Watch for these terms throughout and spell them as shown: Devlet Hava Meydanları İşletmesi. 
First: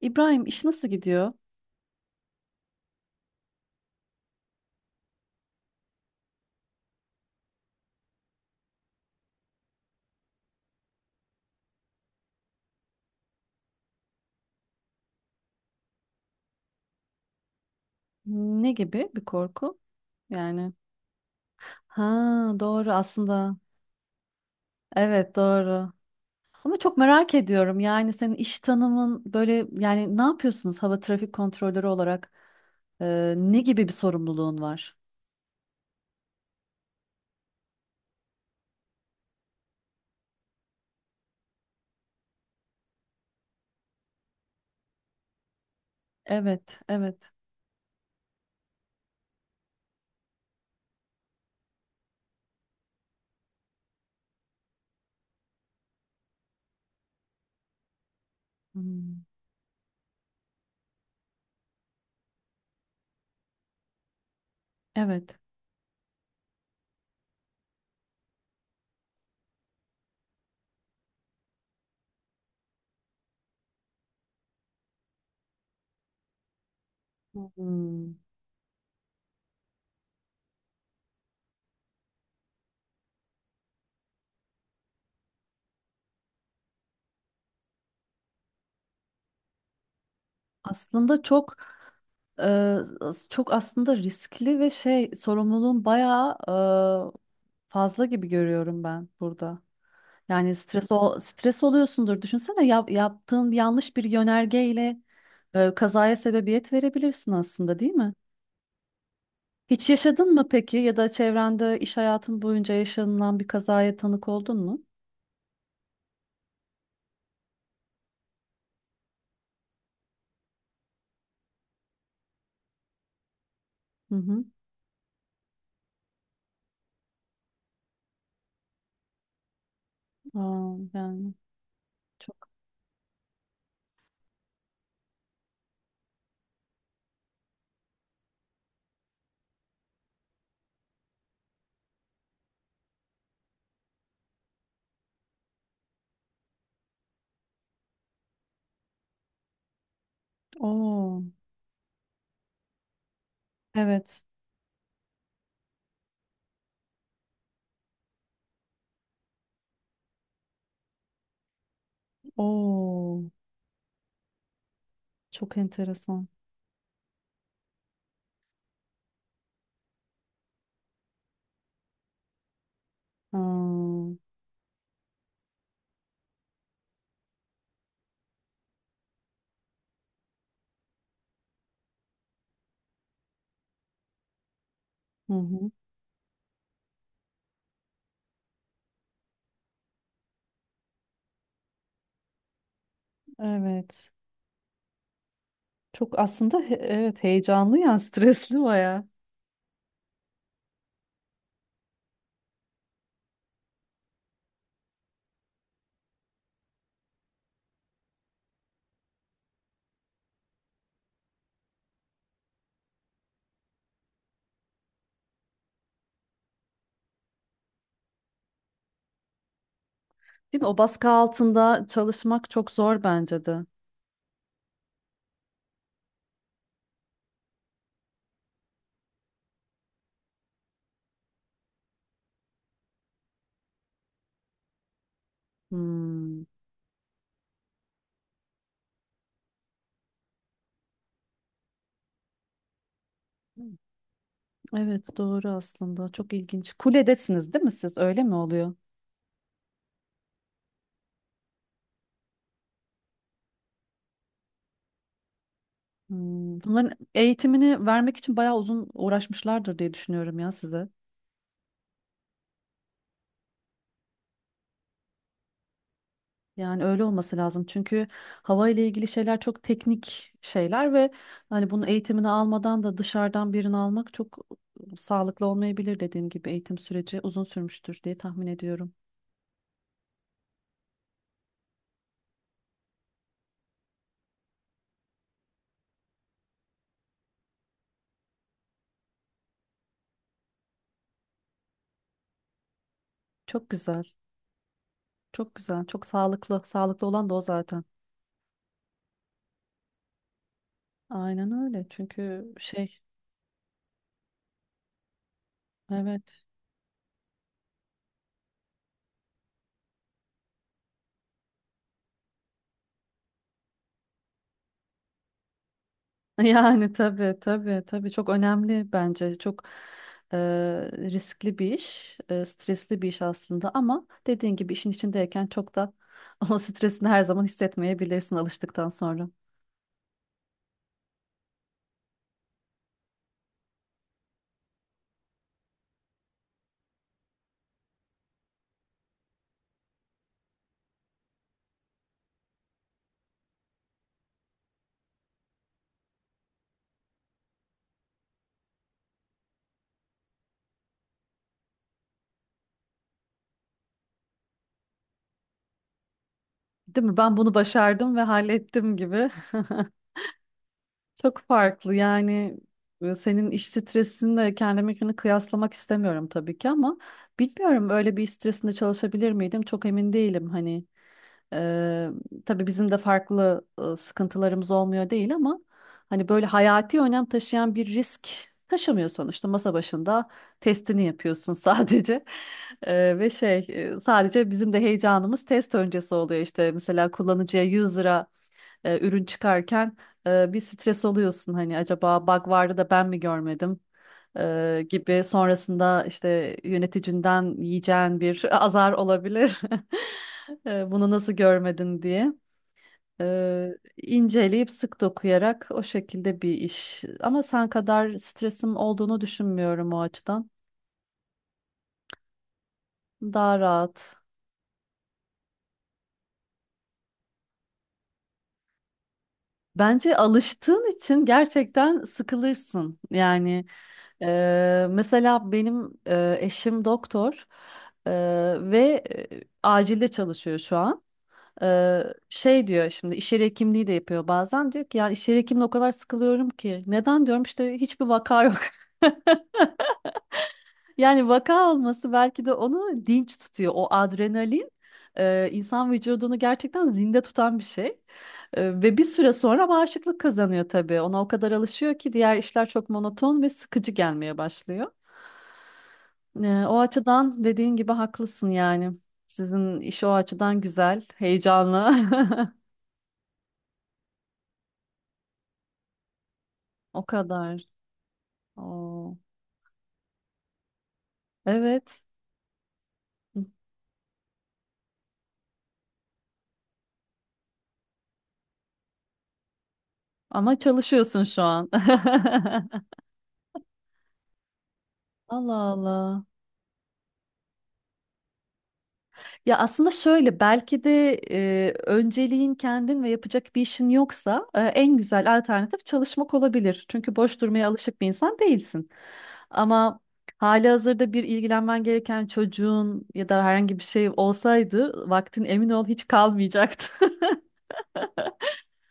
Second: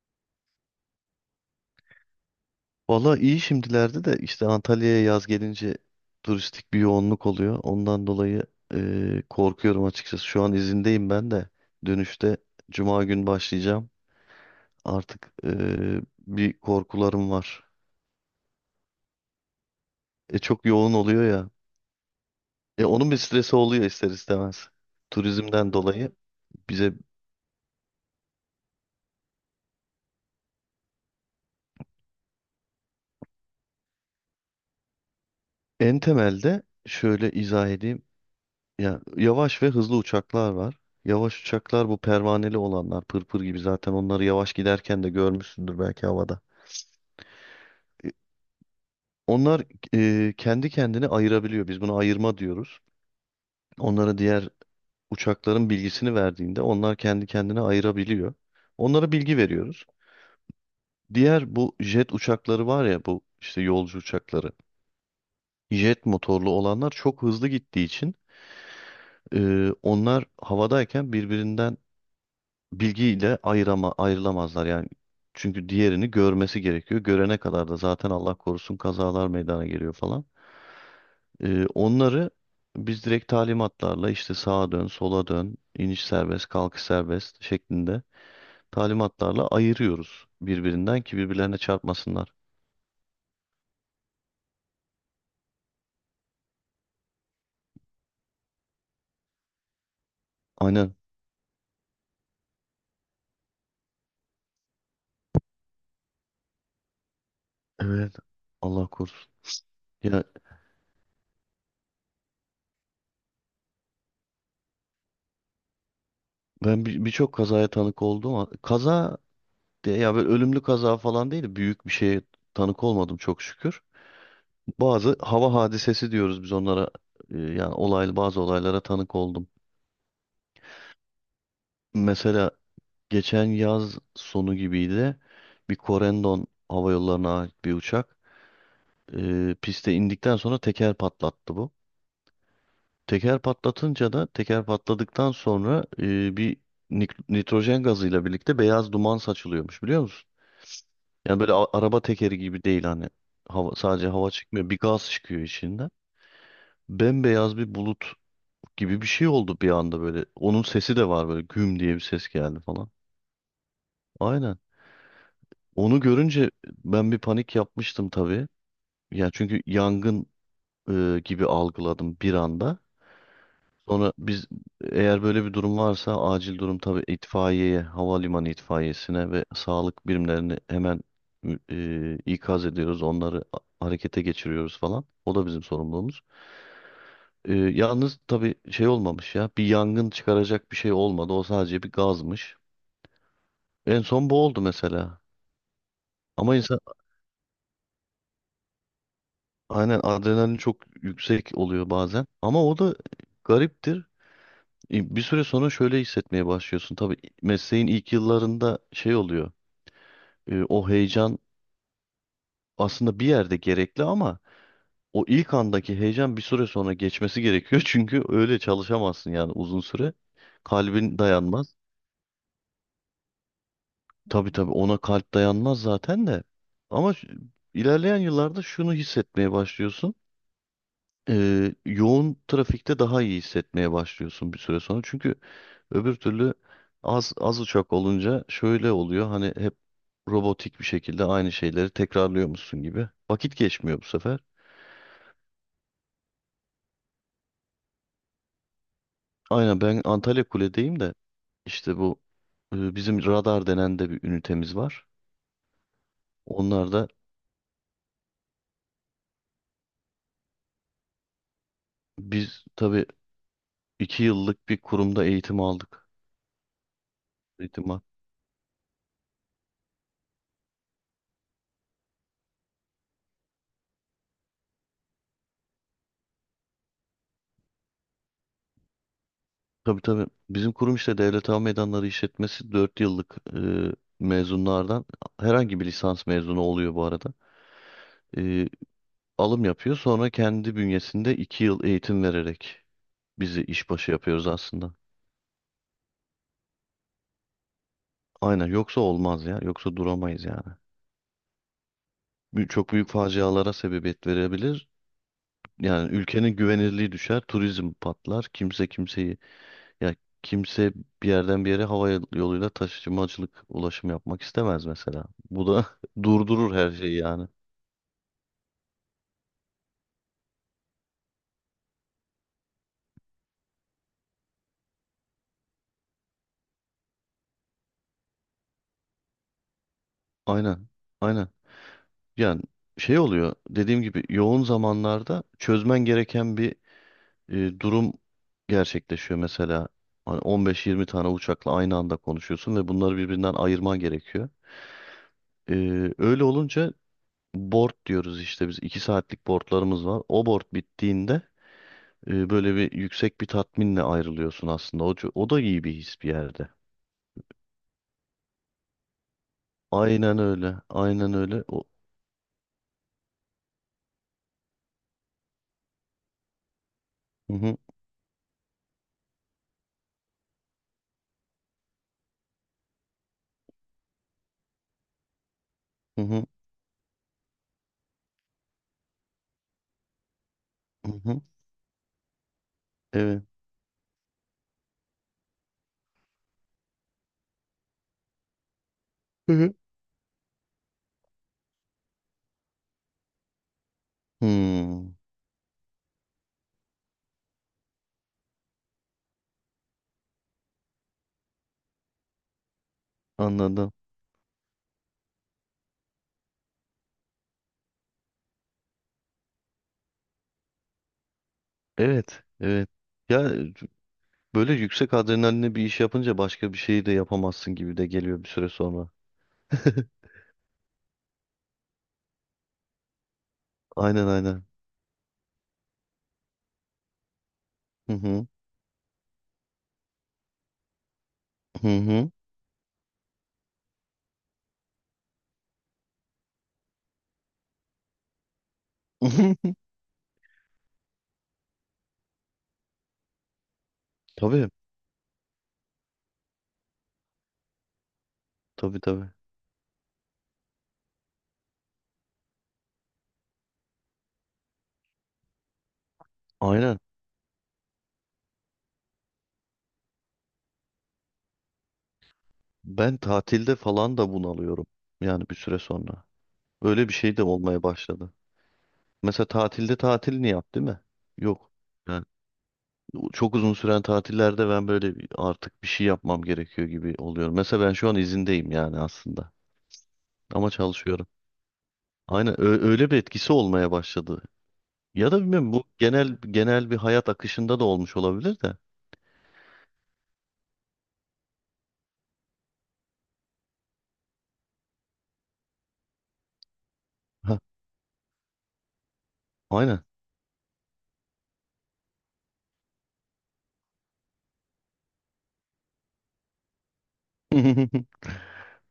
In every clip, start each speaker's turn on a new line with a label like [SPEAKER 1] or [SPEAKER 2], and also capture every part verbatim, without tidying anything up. [SPEAKER 1] İbrahim, iş nasıl gidiyor?
[SPEAKER 2] Valla iyi şimdilerde de işte Antalya'ya yaz gelince turistik bir yoğunluk oluyor. Ondan dolayı eee, korkuyorum açıkçası. Şu an izindeyim ben de. Dönüşte Cuma gün başlayacağım. Artık eee, bir korkularım var.
[SPEAKER 1] Ne gibi bir korku?
[SPEAKER 2] E, çok
[SPEAKER 1] Yani,
[SPEAKER 2] yoğun oluyor ya.
[SPEAKER 1] ha,
[SPEAKER 2] E,
[SPEAKER 1] doğru
[SPEAKER 2] onun bir
[SPEAKER 1] aslında.
[SPEAKER 2] stresi oluyor ister istemez.
[SPEAKER 1] Evet,
[SPEAKER 2] Turizmden
[SPEAKER 1] doğru.
[SPEAKER 2] dolayı
[SPEAKER 1] Ama
[SPEAKER 2] bize
[SPEAKER 1] çok merak ediyorum, yani senin iş tanımın böyle, yani ne yapıyorsunuz hava trafik kontrolörü olarak? Ee, ne gibi bir sorumluluğun var?
[SPEAKER 2] en temelde şöyle izah edeyim. Ya yavaş ve hızlı uçaklar var. Yavaş uçaklar bu pervaneli olanlar, pırpır gibi zaten onları yavaş giderken de görmüşsündür belki havada.
[SPEAKER 1] Evet, evet.
[SPEAKER 2] Onlar e, kendi kendini ayırabiliyor. Biz buna ayırma diyoruz. Onlara diğer uçakların bilgisini verdiğinde onlar kendi kendine ayırabiliyor. Onlara
[SPEAKER 1] Hmm,
[SPEAKER 2] bilgi veriyoruz. Diğer bu jet uçakları var ya, bu işte yolcu uçakları.
[SPEAKER 1] evet.
[SPEAKER 2] Jet motorlu olanlar çok hızlı gittiği için e, onlar havadayken birbirinden bilgiyle ayırama, ayrılamazlar yani. Çünkü diğerini görmesi gerekiyor. Görene kadar da zaten
[SPEAKER 1] Hmm.
[SPEAKER 2] Allah korusun kazalar meydana geliyor falan. Ee, onları biz direkt talimatlarla işte sağa dön, sola dön, iniş serbest, kalkış serbest şeklinde talimatlarla ayırıyoruz birbirinden ki
[SPEAKER 1] Aslında çok
[SPEAKER 2] birbirlerine çarpmasınlar.
[SPEAKER 1] e, çok aslında riskli ve şey, sorumluluğun bayağı e, fazla gibi görüyorum ben burada. Yani stres
[SPEAKER 2] Aynen.
[SPEAKER 1] ol, stres oluyorsundur. Düşünsene, yap- yaptığın yanlış bir yönergeyle e, kazaya sebebiyet verebilirsin aslında, değil mi?
[SPEAKER 2] Evet. Allah korusun.
[SPEAKER 1] Hiç
[SPEAKER 2] Ya
[SPEAKER 1] yaşadın mı peki ya da çevrende iş hayatın boyunca yaşanılan bir kazaya tanık oldun mu?
[SPEAKER 2] ben bir- birçok kazaya tanık oldum. ama- Kaza diye ya böyle ölümlü kaza falan değil de büyük bir şeye tanık olmadım çok şükür.
[SPEAKER 1] Hı hı.
[SPEAKER 2] Bazı hava hadisesi diyoruz biz onlara. Ee, Yani olaylı bazı olaylara tanık oldum.
[SPEAKER 1] Aa, yani çok.
[SPEAKER 2] Mesela geçen yaz sonu gibiydi. Bir Corendon Hava Yolları'na ait bir uçak. Ee, piste indikten sonra teker patlattı bu. Teker patlatınca da teker patladıktan sonra e, bir nik- nitrojen gazıyla birlikte beyaz duman saçılıyormuş biliyor musun?
[SPEAKER 1] Oo,
[SPEAKER 2] Yani böyle a- araba tekeri gibi değil hani hava, sadece
[SPEAKER 1] evet.
[SPEAKER 2] hava çıkmıyor, bir gaz çıkıyor içinden. Bembeyaz bir bulut gibi bir şey oldu bir anda böyle. Onun sesi de var, böyle güm diye bir ses geldi falan.
[SPEAKER 1] Oo,
[SPEAKER 2] Aynen.
[SPEAKER 1] çok
[SPEAKER 2] Onu
[SPEAKER 1] enteresan.
[SPEAKER 2] görünce ben bir panik yapmıştım tabii. Ya çünkü yangın e, gibi algıladım bir anda.
[SPEAKER 1] Aa,
[SPEAKER 2] Sonra biz eğer böyle bir durum varsa acil durum tabii itfaiyeye, havalimanı itfaiyesine ve sağlık birimlerini hemen e, ikaz ediyoruz. Onları a- harekete geçiriyoruz falan.
[SPEAKER 1] hı
[SPEAKER 2] O da bizim
[SPEAKER 1] hı.
[SPEAKER 2] sorumluluğumuz. E, yalnız tabii şey olmamış ya, bir yangın çıkaracak bir şey olmadı. O sadece bir gazmış. En
[SPEAKER 1] Evet.
[SPEAKER 2] son bu oldu mesela.
[SPEAKER 1] Çok
[SPEAKER 2] Ama
[SPEAKER 1] aslında he-
[SPEAKER 2] insan
[SPEAKER 1] evet, heyecanlı yani stresli bayağı.
[SPEAKER 2] aynen adrenalin çok yüksek oluyor bazen. Ama o da gariptir. Bir süre sonra şöyle hissetmeye başlıyorsun. Tabii mesleğin ilk yıllarında şey oluyor. e, O heyecan aslında bir yerde gerekli, ama o ilk andaki heyecan bir süre sonra geçmesi gerekiyor. Çünkü öyle çalışamazsın yani uzun süre.
[SPEAKER 1] Değil mi? O baskı
[SPEAKER 2] Kalbin dayanmaz.
[SPEAKER 1] altında çalışmak çok zor bence de.
[SPEAKER 2] Tabii tabii, ona kalp dayanmaz zaten de. Ama şu- ilerleyen yıllarda şunu hissetmeye başlıyorsun. E, yoğun trafikte daha iyi hissetmeye başlıyorsun bir süre sonra. Çünkü öbür
[SPEAKER 1] Hmm.
[SPEAKER 2] türlü az az uçak olunca şöyle oluyor. Hani hep robotik bir şekilde aynı şeyleri tekrarlıyormuşsun gibi. Vakit geçmiyor bu sefer.
[SPEAKER 1] Evet, doğru aslında. Çok ilginç. Kuledesiniz değil mi siz? Öyle mi oluyor?
[SPEAKER 2] Aynen, ben Antalya Kule'deyim de işte bu e, bizim radar denen de bir ünitemiz var.
[SPEAKER 1] Hmm. Bunların
[SPEAKER 2] Onlar da
[SPEAKER 1] eğitimini vermek için bayağı uzun uğraşmışlardır diye düşünüyorum ya size.
[SPEAKER 2] biz tabii iki yıllık bir kurumda eğitim aldık.
[SPEAKER 1] Yani öyle olması lazım.
[SPEAKER 2] Eğitim.
[SPEAKER 1] Çünkü hava ile ilgili şeyler çok teknik şeyler ve hani bunun eğitimini almadan da dışarıdan birini almak çok sağlıklı olmayabilir, dediğim gibi eğitim süreci uzun sürmüştür diye tahmin ediyorum.
[SPEAKER 2] Tabii tabii. Bizim kurum işte Devlet Hava Meydanları İşletmesi dört yıllık e, mezunlardan, herhangi bir lisans mezunu oluyor bu arada. E, Alım yapıyor, sonra kendi bünyesinde iki yıl eğitim vererek bizi
[SPEAKER 1] Çok güzel.
[SPEAKER 2] işbaşı yapıyoruz aslında.
[SPEAKER 1] Çok güzel. Çok sağlıklı. Sağlıklı olan da o zaten.
[SPEAKER 2] Aynen, yoksa olmaz ya, yoksa duramayız yani.
[SPEAKER 1] Aynen öyle. Çünkü
[SPEAKER 2] Bü- Çok
[SPEAKER 1] şey,
[SPEAKER 2] büyük facialara sebebiyet verebilir. Yani
[SPEAKER 1] evet.
[SPEAKER 2] ülkenin güvenirliği düşer, turizm patlar, kimse kimseyi. Ya kimse bir yerden bir yere hava yoluyla taşımacılık ulaşım yapmak istemez mesela. Bu da durdurur her
[SPEAKER 1] Yani
[SPEAKER 2] şeyi
[SPEAKER 1] tabii,
[SPEAKER 2] yani.
[SPEAKER 1] tabii, tabii, çok önemli bence, çok e, riskli bir iş, e, stresli bir iş aslında ama dediğin gibi işin içindeyken çok da o stresini her zaman hissetmeyebilirsin alıştıktan sonra.
[SPEAKER 2] Aynen. Aynen. Yani şey oluyor, dediğim gibi yoğun zamanlarda çözmen gereken bir e, durum gerçekleşiyor mesela. Hani on beş yirmi tane uçakla aynı anda konuşuyorsun ve bunları birbirinden ayırman gerekiyor. E, öyle olunca board diyoruz işte, biz iki saatlik boardlarımız var. O board bittiğinde e, böyle bir yüksek bir tatminle ayrılıyorsun aslında. O, ço- o da iyi bir his bir yerde.
[SPEAKER 1] Değil mi? Ben bunu başardım ve hallettim gibi.
[SPEAKER 2] Aynen öyle. Aynen
[SPEAKER 1] Çok
[SPEAKER 2] öyle. O,
[SPEAKER 1] farklı yani, e, senin iş stresinle kendimkini kıyaslamak istemiyorum tabii ki ama
[SPEAKER 2] hı hı,
[SPEAKER 1] bilmiyorum, öyle bir iş stresinde çalışabilir miydim çok emin değilim hani. Eee tabii bizim de farklı e, sıkıntılarımız olmuyor değil ama
[SPEAKER 2] hı
[SPEAKER 1] hani böyle
[SPEAKER 2] hı,
[SPEAKER 1] hayati önem taşıyan bir risk taşımıyor sonuçta. Masa başında testini
[SPEAKER 2] hı hı.
[SPEAKER 1] yapıyorsun sadece. Eee, ve
[SPEAKER 2] Evet.
[SPEAKER 1] şey, e, sadece bizim de heyecanımız test öncesi oluyor işte. Mesela kullanıcıya yüz lira e, ürün
[SPEAKER 2] Hı hı.
[SPEAKER 1] çıkarken e, bir stres oluyorsun, hani acaba bug vardı da ben mi görmedim e,
[SPEAKER 2] Hmm,
[SPEAKER 1] gibi, sonrasında işte yöneticinden yiyeceğin bir azar olabilir. E, bunu nasıl görmedin diye. E,
[SPEAKER 2] anladım.
[SPEAKER 1] inceleyip sık dokuyarak o şekilde bir iş. Ama sen kadar stresim olduğunu düşünmüyorum o açıdan.
[SPEAKER 2] Evet. Evet. Ya
[SPEAKER 1] Daha
[SPEAKER 2] e,
[SPEAKER 1] rahat.
[SPEAKER 2] böyle yüksek adrenalinle bir iş yapınca başka bir şeyi de yapamazsın gibi de geliyor bir süre sonra.
[SPEAKER 1] Bence alıştığın için gerçekten sıkılırsın. Yani,
[SPEAKER 2] Aynen aynen.
[SPEAKER 1] e, mesela benim e, eşim doktor, e,
[SPEAKER 2] Hı hı.
[SPEAKER 1] ve e, acilde çalışıyor şu an.
[SPEAKER 2] Hı
[SPEAKER 1] E,
[SPEAKER 2] hı.
[SPEAKER 1] Şey diyor, şimdi iş yeri hekimliği de yapıyor, bazen diyor ki ya iş yeri hekimliği o kadar sıkılıyorum ki. Neden diyorum, işte hiçbir vaka yok. Yani vaka olması belki de onu dinç tutuyor. O
[SPEAKER 2] Tabii.
[SPEAKER 1] adrenalin e, insan vücudunu gerçekten zinde tutan bir şey. E, ve
[SPEAKER 2] Tabii
[SPEAKER 1] bir
[SPEAKER 2] tabii.
[SPEAKER 1] süre sonra bağışıklık kazanıyor tabii. Ona o kadar alışıyor ki diğer işler çok monoton ve sıkıcı gelmeye başlıyor. E, o
[SPEAKER 2] Aynen.
[SPEAKER 1] açıdan dediğin gibi haklısın yani. Sizin iş o açıdan güzel, heyecanlı.
[SPEAKER 2] Ben tatilde falan da bunalıyorum. Yani bir süre sonra.
[SPEAKER 1] O
[SPEAKER 2] Öyle bir şey de
[SPEAKER 1] kadar.
[SPEAKER 2] olmaya başladı.
[SPEAKER 1] Oo.
[SPEAKER 2] Mesela tatilde tatilini yap, değil mi? Yok.
[SPEAKER 1] Evet.
[SPEAKER 2] Yani çok uzun süren tatillerde ben böyle bir- artık bir şey yapmam gerekiyor gibi oluyorum. Mesela ben şu an izindeyim yani aslında.
[SPEAKER 1] Ama
[SPEAKER 2] Ama
[SPEAKER 1] çalışıyorsun
[SPEAKER 2] çalışıyorum.
[SPEAKER 1] şu an.
[SPEAKER 2] Aynen ö- öyle bir etkisi olmaya başladı. Ya da
[SPEAKER 1] Allah
[SPEAKER 2] bilmiyorum, bu
[SPEAKER 1] Allah.
[SPEAKER 2] genel genel bir hayat akışında da olmuş olabilir de.
[SPEAKER 1] Ya aslında şöyle, belki de e, önceliğin kendin ve yapacak bir işin yoksa, e, en güzel alternatif çalışmak olabilir. Çünkü boş
[SPEAKER 2] Ha,
[SPEAKER 1] durmaya alışık bir insan değilsin. Ama
[SPEAKER 2] aynen.
[SPEAKER 1] halihazırda bir ilgilenmen gereken çocuğun ya da herhangi bir şey olsaydı vaktin emin ol hiç kalmayacaktı.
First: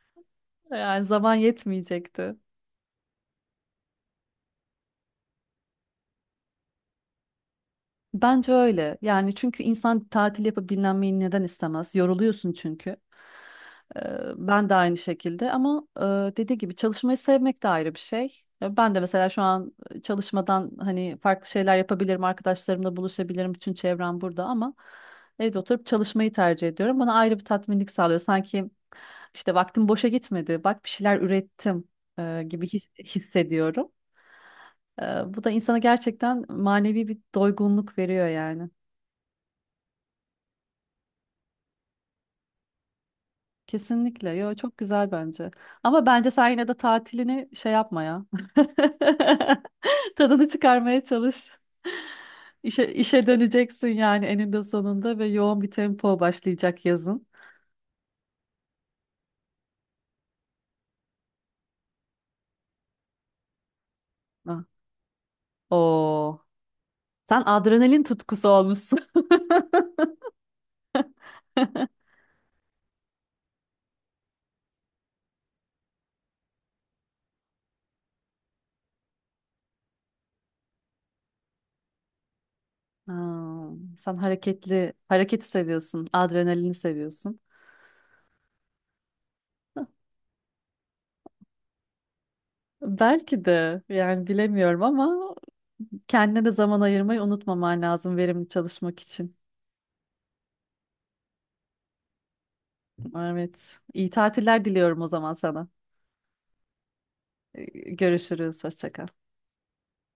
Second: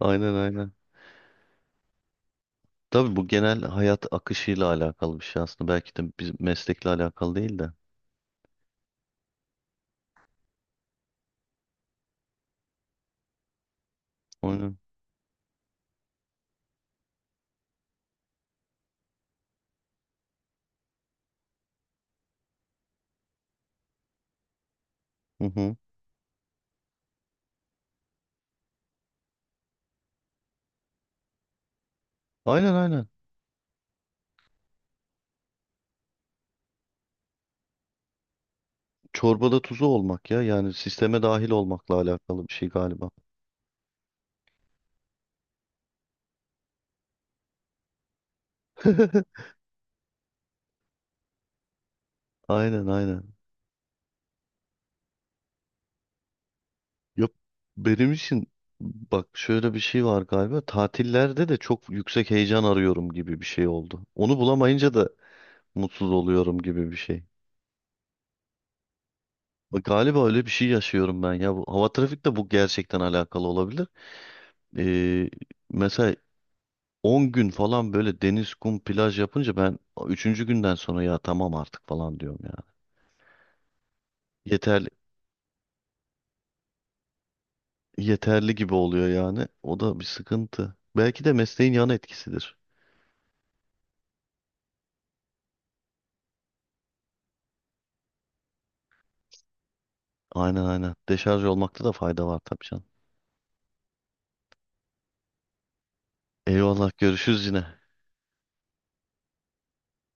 [SPEAKER 2] Aynen aynen.
[SPEAKER 1] Yani zaman yetmeyecekti.
[SPEAKER 2] Tabii bu genel hayat akışıyla alakalı bir şey aslında. Belki de bizim meslekle alakalı değil de.
[SPEAKER 1] Bence öyle. Yani çünkü insan tatil yapıp dinlenmeyi neden istemez? Yoruluyorsun çünkü. Ee, Ben de
[SPEAKER 2] Aynen.
[SPEAKER 1] aynı şekilde ama e, dediği gibi çalışmayı sevmek de ayrı bir şey. E, Ben de mesela şu an çalışmadan hani farklı şeyler yapabilirim, arkadaşlarımla buluşabilirim, bütün çevrem burada ama
[SPEAKER 2] Hı
[SPEAKER 1] evde
[SPEAKER 2] hı.
[SPEAKER 1] oturup çalışmayı tercih ediyorum. Bana ayrı bir tatminlik sağlıyor. Sanki işte vaktim boşa gitmedi, bak bir şeyler ürettim e, gibi
[SPEAKER 2] Aynen
[SPEAKER 1] his-
[SPEAKER 2] aynen.
[SPEAKER 1] hissediyorum. E, Bu da insana gerçekten manevi bir doygunluk veriyor yani.
[SPEAKER 2] Çorbada tuzu olmak ya. Yani sisteme dahil olmakla alakalı bir şey galiba.
[SPEAKER 1] Kesinlikle. Yo, çok güzel bence. Ama bence sen yine de tatilini şey yapma ya. Tadını çıkarmaya çalış.
[SPEAKER 2] Aynen
[SPEAKER 1] İşe, işe
[SPEAKER 2] aynen.
[SPEAKER 1] döneceksin yani eninde sonunda ve yoğun bir tempo başlayacak yazın.
[SPEAKER 2] Yok, benim için bak şöyle bir şey var galiba. Tatillerde de çok yüksek heyecan arıyorum gibi bir şey oldu. Onu
[SPEAKER 1] Ah.
[SPEAKER 2] bulamayınca da mutsuz
[SPEAKER 1] Oo.
[SPEAKER 2] oluyorum gibi bir şey.
[SPEAKER 1] Sen adrenalin tutkusu olmuşsun.
[SPEAKER 2] Bak, galiba öyle bir şey yaşıyorum ben ya. Bu, hava trafikte bu gerçekten alakalı olabilir. Ee, Mesela on gün falan böyle deniz, kum, plaj yapınca ben üçüncü günden sonra ya tamam artık falan diyorum ya.
[SPEAKER 1] Hmm, sen hareketli,
[SPEAKER 2] Yeter
[SPEAKER 1] hareketi seviyorsun, adrenalini seviyorsun.
[SPEAKER 2] Yeterli gibi oluyor yani. O da bir sıkıntı. Belki de mesleğin yan etkisidir.
[SPEAKER 1] Belki de, yani bilemiyorum ama kendine de zaman ayırmayı unutmaman lazım verimli çalışmak için.
[SPEAKER 2] Aynen aynen. Deşarj olmakta da fayda var tabii canım.
[SPEAKER 1] Evet. İyi tatiller diliyorum o zaman sana.
[SPEAKER 2] Eyvallah, görüşürüz yine.
[SPEAKER 1] Ee, Görüşürüz. Hoşça kal.